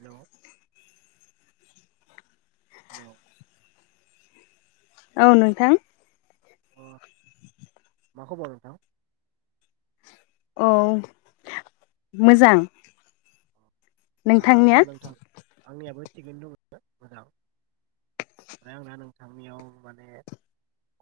हेल' हेल' औ नोंथां अ मा खबर नोंथां? औ मोजां जां नोंथांनिया आंना नोंथां आंनियाबो थिगैनो दं मोजां ओमफ्राय आं दा नोंथांनियाव माने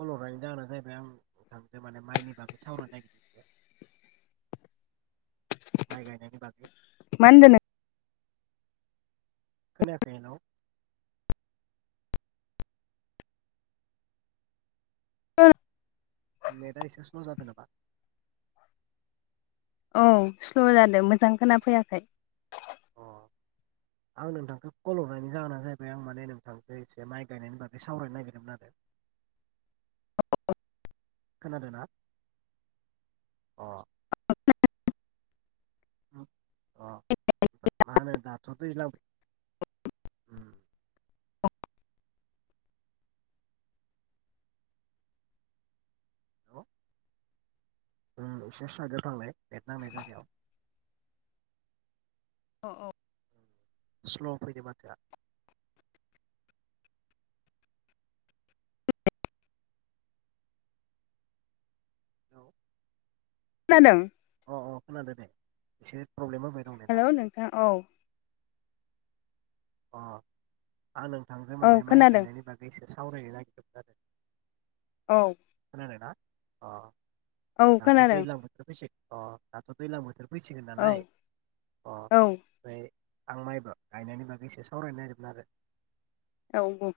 कल हरनायनि जाहोना जाहैबाय आं नोंथांजो माने माइनि बागै सावरायनो नागिरदो माइ गायनायनि बागै मा होनदो नों खोनायाखै हेलौ, [unintelligible] नेटआ एसे स्ल' जादो नामा औ स्ल' जादों मोजां खोना फैयाखै अ आं नोंथांखो कल हरनायनि जाहोना जाहैबाय आं माने नोंथांखो एसे माइ गायनायनि बागै सावरायनो नागिरदोंमोन आरो खोनादों ना अ [unintelligible] अ मा होनो दाथ' दैज्लां बो उम अ ओम एसे सायिदाव थांलाय नेट नांनाय जायगायाव अ औ स्ल' फैदो माथोआ हेलौ, खोनादों अ अ खोनादो दे इसोर हेलौ, नोंथां औ अ आं नोंथांजों औ माने माइ खोनादों गायनायनि बागै एसे सावरायनो आरो औ ना अ औ दाथ खोनादों दैलां बोथोर फैसि अ दाथ' दैलां बोथोर फैसिगोन औ नालाय अ औ ओमफाय आं माइबा गायनायनि बागै एसे सावरायनो नागिरदों आरो औ औ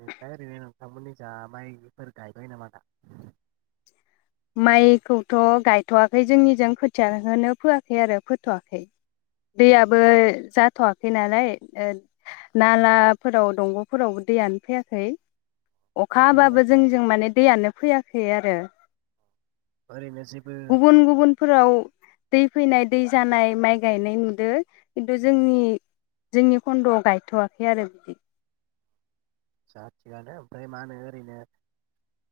बेनिफ्राय ओरैनो नोंथांमोननि जा मायफोर गायबाय नामा दा माइखौथ' गायथ' वाखै जोंनिजों खोथिया होनो फोआखै आरो फोथ आखै दैयाबो जाथ वाखै नालाय ओ-नालाफोराव दंग फोरावबो दैयानो फैयाखै मा अखा होनो हाबाबो जोंनिजों माने दैयानो फैयाखै आ [unintelligible] ओरैनो जेबो गुबुन गुबुनफोराव दै फैनाय दै जानाय माइ गायनाय नुदों खिन्थु जोंनि जोंनि खन्द आव गायथ वाखै आरो बिदि जा थिगानो ओमफाय मा होनो ओरैनो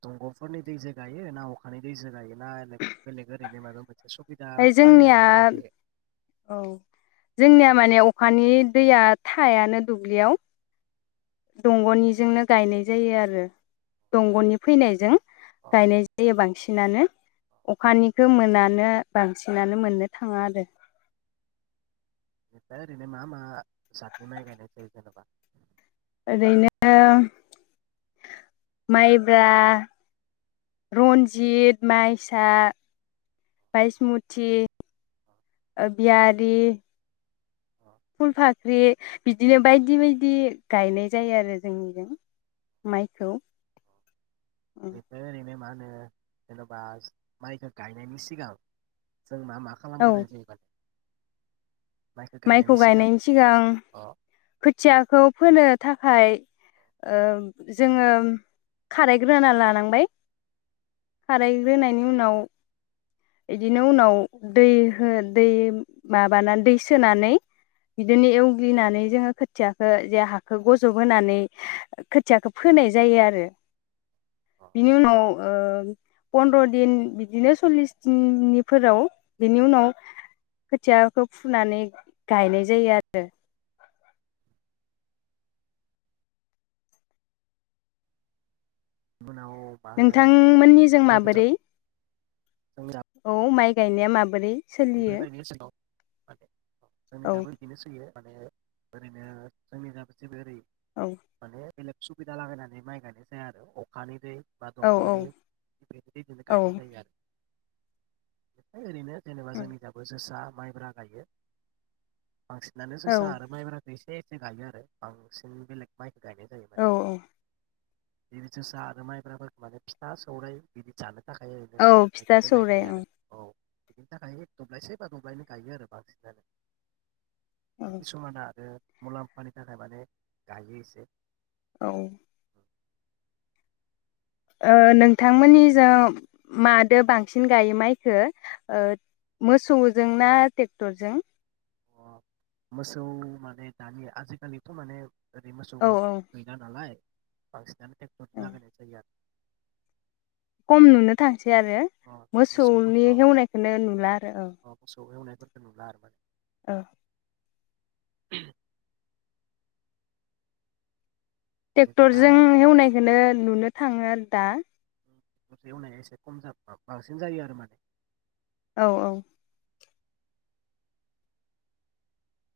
दंग फोरनि दैजो गायो ना अखानि दैजो गायो। मा होनो बेलेख आओरैनो माबा मोनसे सुबिदा ओमफ्राय बानायनानै जोंनिया गायनाय जायो औ जोंनिया माने अ अखानि दैया थायानो दुब्लियाव दंगनिजोंनो गायनाय जायो आरो दंगनि फैनायजों अ गायनाय जायो बांसिनानो अखानिखो मोनानो बांसिनानो मोननो थाङा आरो निफ्राय ओरैनो मा-मा जादनि माइ गायनाय जायो जेनेबा ओरैनो माइब्रा रन्जित माइसा बायसमुथि ओबियारि अ फुल फाख्रि बिदिनो बायदि-बायदि गायनाय जायो आरो जोंनिजों माइखौ बेनिफ्राय ओरैनो मा ओ जेनबा माइखौ गायनायनि सिगां जों मा-मा औ खालामग्रोनाय जायो माइखौ गायनायनि सिगां अ खोथियाखौ फोनो थाखाय ओ जोङो खारायग्रोना लानांबाय खारायग्रोनायनि उनाव बिदिनो उनाव दै हो दै माबाना दै सोनानै बिदिनो एवग्लिनानै जोङो खोथियाखो जे हाखो गजब होनोनानै खोथियाखो फोनाय जायो आरो अ बिनि उनाव ओ पन्द्र दिन बिदिनो सल्लिस दिननिफोराव बेनि उनाव खोथियाखो फुनानै गायनाय जायो आरो उनाव मा होनो नोंथांमोननि जों माइखौथ' माबोरै औ माइ गायनाया माबोरै सोलियो बेफोरबायदिनो सिङाव मे [unintelligible] जोंनि औ दाबो बिदिनो सोलियो माने ओरैनो जोंनि [unintelligible] ओरै औ माने बेलेग सुबिदा लागायनानै माइ गायनाय जाया आरो अखानि दै बा औ दंग'नि बेबादिनो औ गायनाय जायो आरो। ओरैनो जेनेबा जोंनि दाबो जोसा माइब्रा गायो बांसिनानो औ जोसा आरो माइब्रा एसे-एसे गायो आरो बांसिन बेलेग माइ गायनाय जायोमोन औ औ बिदि जोसा आरो माइब्राफोरखौ माने फिथा सौराय बिदि जानो थाखाय ओरैनो औ गायनो फिथा दोननाय सौराय जायो औ आरो औ बिनि थाखाय दब्लायसे बा दब्लायनै गायो आरो औ बांसिनानो। समाना आरो मुलाम्फानि थाखाय माने गायो एसे। औ। ओ नोंथांमोननिजों मादो बांसिन गायो माइखो ओ मोसौजों ना ट्रेक्टरजों? मोसौ माने दानि आजिखालिथ' माने ओरै औ मोसौबां गैला नालाय बांसिनानो टेक्ट्रर औ लागायनाय जायो आरो। खम नुनोथा थि आरो अ मोसौनि मोसौफोरखौ हेवनायखौनो नुला आरो औ। अ मोसौ एवनायफोरखौ नुला आरो। ओ। [inaudible] टेक्टरजों बेनिफ्राय हेवनायखोनो नुनो थाङो आरो दा। एवनाया एसे खम जाबा बांसिन जायो आरो माने। औ औ।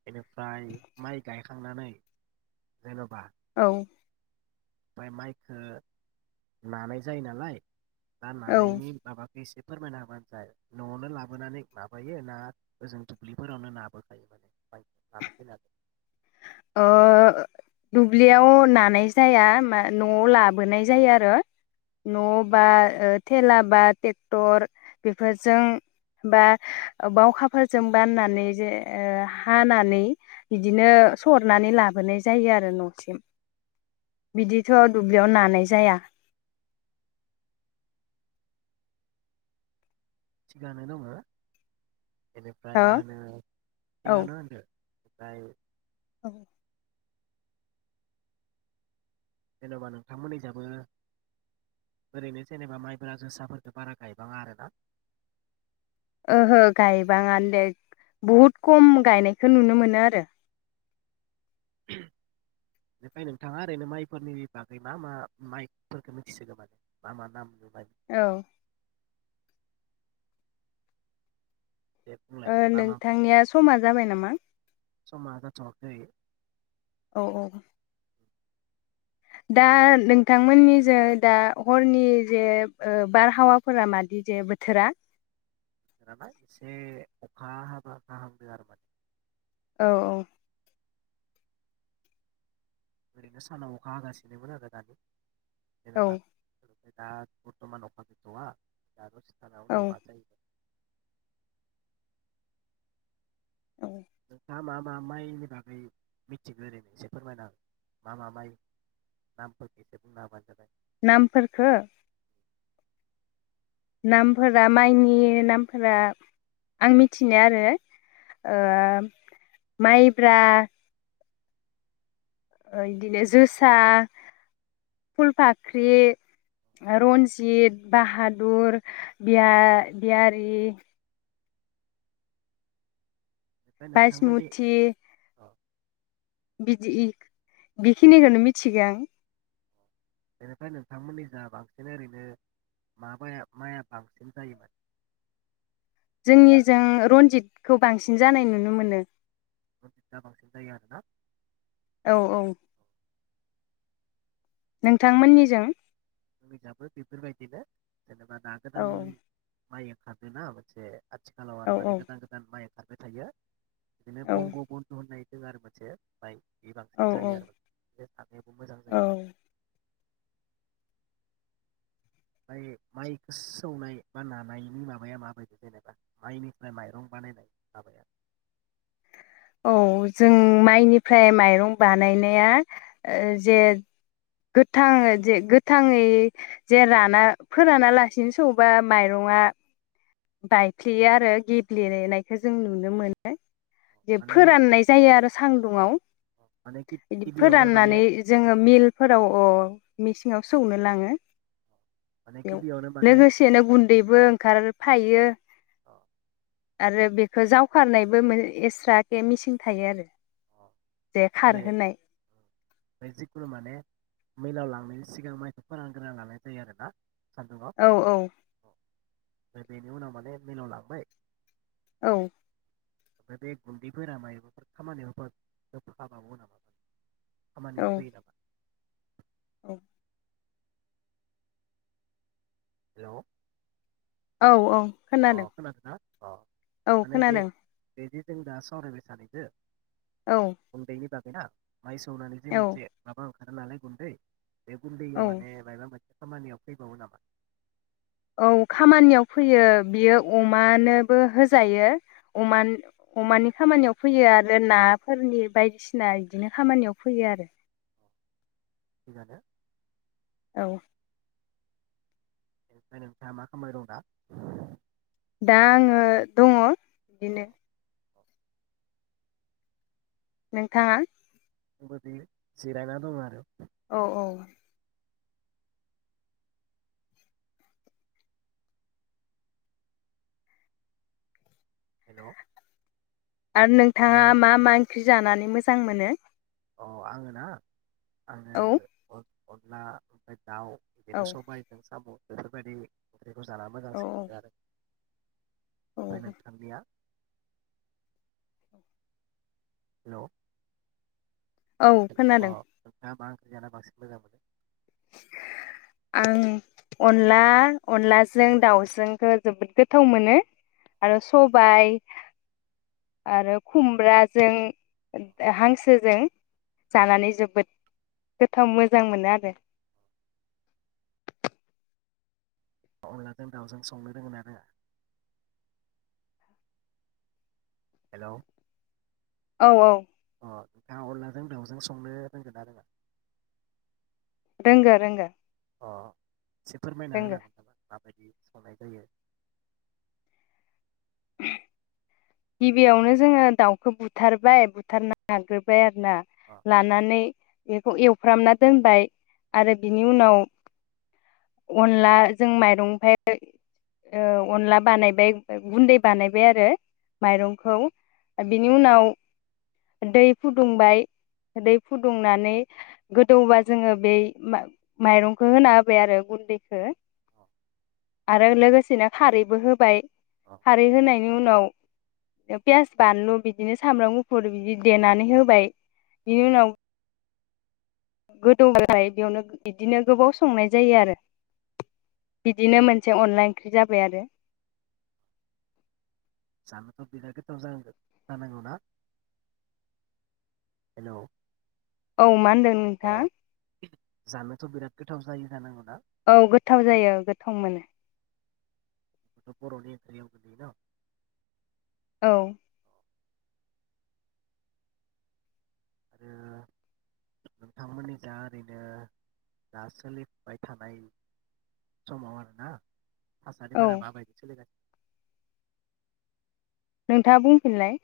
बेनिफ्राय माइ गायखां खांनानै जेन'बा औ। ओमफाय माइखो नानाय जायो नालाय दा औ नानायनि माबाखो एसे फोरमायना होबानो जाय न'आवनो लाबोनानै माबायो ना ओजों दुब्लिफोरावनो नाबोखायो [unintelligible] ओ दुब्लियाव नानाय जाया, मा न'आव लाबोनाय जायो आरो न' बा थेला बा टेक्टर बेफोरजों बा बावखाफोरजों बाननानै जे हानानै बिदिनो सरनानै लाबोनाय जायो आरो न'सिम, बिदिथ' दुब्लियाव नानाय जाया। थिगानो दङो। बेनिफ्राय हो मा होनो थिगानो होनदो। ओमफ्राय औ जेन'बा नोंथांमोननिजाबो ओरैनो जेनेबा माइब्रा, जोसाफोरफोरखौ बारा गायबाङा आरोना? ओहो गायबाङानो दे, बहुद खम गायनायखौ नुनो मोनो आरो। बेनिफाय नोंथाङा ओरैनो माइफोरनि बागै मा मा माइफोरखौ मिथिसोगौ माने मा मा नाम? औ। दे बुंलाय ओ मा मा नोंथांनिया समा जाबाय नामा? समा जाथ'वाखै। औ औ। बोथोराना दा नोंथांमोननिजों दा हरनि जे बारहावाफोरा मादि जे बोथोरा? माबा एसे अखा हाबा हाहांदों आरो माने। औ औ। ओरैनो सानाव अखा हागासिनोमोन आरो दानि। औ जेनबा दा बरथमान अखाा गैथया दा दसेनि उनाव सानाव औ हाबा मा जायो? औ दा मा मा माइनि बागै मिथिगौ ओरैनो एसे फोरमायना, मा मा माइ नामफोरखौ एसे बुंनो हाबानो जाबाय। नामफोरखौ? नामफोरा माइनि नामफोरा आं मिथिनो आरो ओ माइब्रा बिदिनो जोसा, फुलफाख्रि, रन्जित, बाहादुर, बिया बियारि बेनिफ्राय बायिस नोंथांमोननि मुथि अ बिदि इ बेखिनिखौनो मिथिगो आं। बेनिफ्राय नोंथांमोननि जा बांसिन ओरैनो माबाया माइआ बांसिन जायोमोन? जोंनिजों रन्जितखौ बांसिन जानाय नुनो मोनो। रन्जितदा बांसिन जायो आरो ना। औ औ। नोंथांमोननिजों? जोंखोय जायबो बेफोरबायदिनो। जेनेबा दा औ गोदान माइया खादोंना मोनसे आथिखालाव औ आरो माने गोदान गोदान माइ खारबाय थायो। बिदिनो औ बंग बन्धु होननाय जों आरो मोनसे बाइक बे औ बांसिन जायो आरो बे थानाया बो मोजां औ जायो। ओमफ्राय माइखो सौनाय बा नानायनि माबाया माबायदि जेनेबा माइनिफ्राय माइरं बानायनाय माबाया औ जों माइनिफ्राय माइरं बानायनाया ओ जे गोथां ओ‌ जे गोथाङै जे राना फोरानालासिनो सौबा माइरङा बायफ्लेयो आरो गेब्लेनेनायखो जों नुनो मोनो। जे माने फोराननाय जायो आरो सान्दुङाव माने बिदि गिबियावनो माने फोराननानै जोङो मिलफोराव अ मेसिनाव सौनो लाङो। माने बेयाव गिबियावनो माने लोगोसेनो गुन्दैबो ओंखारो फायो। अ। आरो बेखौ जावखारनायबो मोन एक्सट्रा के मिसिं थायो आरो। अ जे खारहोनाय माने जिकुनु माने मिलाव लांनायनि सिगां माइखौ फोरान गोरना लानाय जायो आरो ना। औ औ। ओमफ्राय बेनि उनाव माने मिलाव लांबाय औ। ओमफ्राय बे गुन्दैफोरा मायबाफोर खामानियाव हाबावो नामा? औ खामानियाव फैयो‌ नामा औ हेलौ औ औ अ खोनादों खोनादोना अ‌ औ माने बे खोनादों बेदि जों दा सावरायबाय सानैजों औ गुन्दै नि बा बेना माइ सौनानै जि औ मोनसे माबा ओंखारो नालाय गुन्दै बे औ गुन्दैया माने मायबा मोनसे खामानियाव फैबावो नामा औ खामानियाव फैयो बियो अमानोबो होजायो अ अमान अमानि खामानियाव फैयो आरो नाफोरनि बायदिसिना इदिनो खामानियाव फैयो आरो [unintelligible] औ ओमफाय नोंथाङा मा खामबाय दं दा दा आङो दङ अ बिदिनो [inaudible] नोंथाङा आंबो बि जिरायना दं आरो औ औ हेल' आरो नोंथाङा मा मा ओंख्रि जानानै मोजां मोनो? अ आङो ना आङो औ अनला ओमफाय दाउ औ बिदिनो सबायाइजों साम' बेफोरबायदि ओंख्रिखौ जाना औ मोजांसिन मोनो आरो औ ओमफाय नोंथांनिया? हेल' अ औ खोनादों नोंथाङा मा जाना बांसिन मोजां मोनो? आं अनला, अनलाजों दाउजोंखो जोबोद गोथाव मोनो आरो सबाय आरो खुमब्राजों [unintelligible] हांसोजों जानानै जोबोद गोथाव मोजां मोनो आरो अनलाजों दाउजों संनो रोङोनो ना रोङा हेलौ औ औ अ नोंथाङा अनलाजों दाउजों संनो रोंगोना रोङा? रोंगो रोंगो। अ एसे फोरमायना रोंगो होनो हागोन नामा माबायदि? संनाय जायो। [inaudible] हेलौ गिबियावनो जोङो दाउखौ बु बुथारबाय बुथारना लाग्रोबाय। ना अ लानानै बेखौ एवफ्रामना दोनबाय आरो बिनि उनाव अनलाजों माइरंनिफ्राय अनला ओ बानायबाय ओमफाय गुन्दै बानायबाय आरो माइरंखौ बिनि उनाव दै फुदुंबाय दै फुदुंनानै गोदौबा जोङो बे माइ माइरंखौ होना होबाय आरो गुन्दैखो। अ आरो लोगोसेनो खारैबो होबाय। अ खारै होनायनि उनाव पियास बानलु बिदिनो सामब्राम गुफुर बिदि देनानै होबाय, बिनि उनाव गोदौबालाय बेयावनो बिदिनो गोबाव संनाय जायो आरो बिदिनो मोनसे अनला ओंख्रि जाबाय आरो जानोथ' बिराद गोथाव जानांगो जानांगौ ना हेलौ औ मा होनदों अ नोंथाङा? जानोथ' बिराद गोथाव जायो जानांगौ। औ गोथाव जायो गोथाव मोनो। बर'नि ओंख्रिया मोननैन? औ आरो नोंथांमोननि जा ओरैनो जा सोलिबाय थानाय समाव आरोना औ थासारिफोरा मा बायदि सोलिगासिनो? नोंथाङा बुंफिनलाय।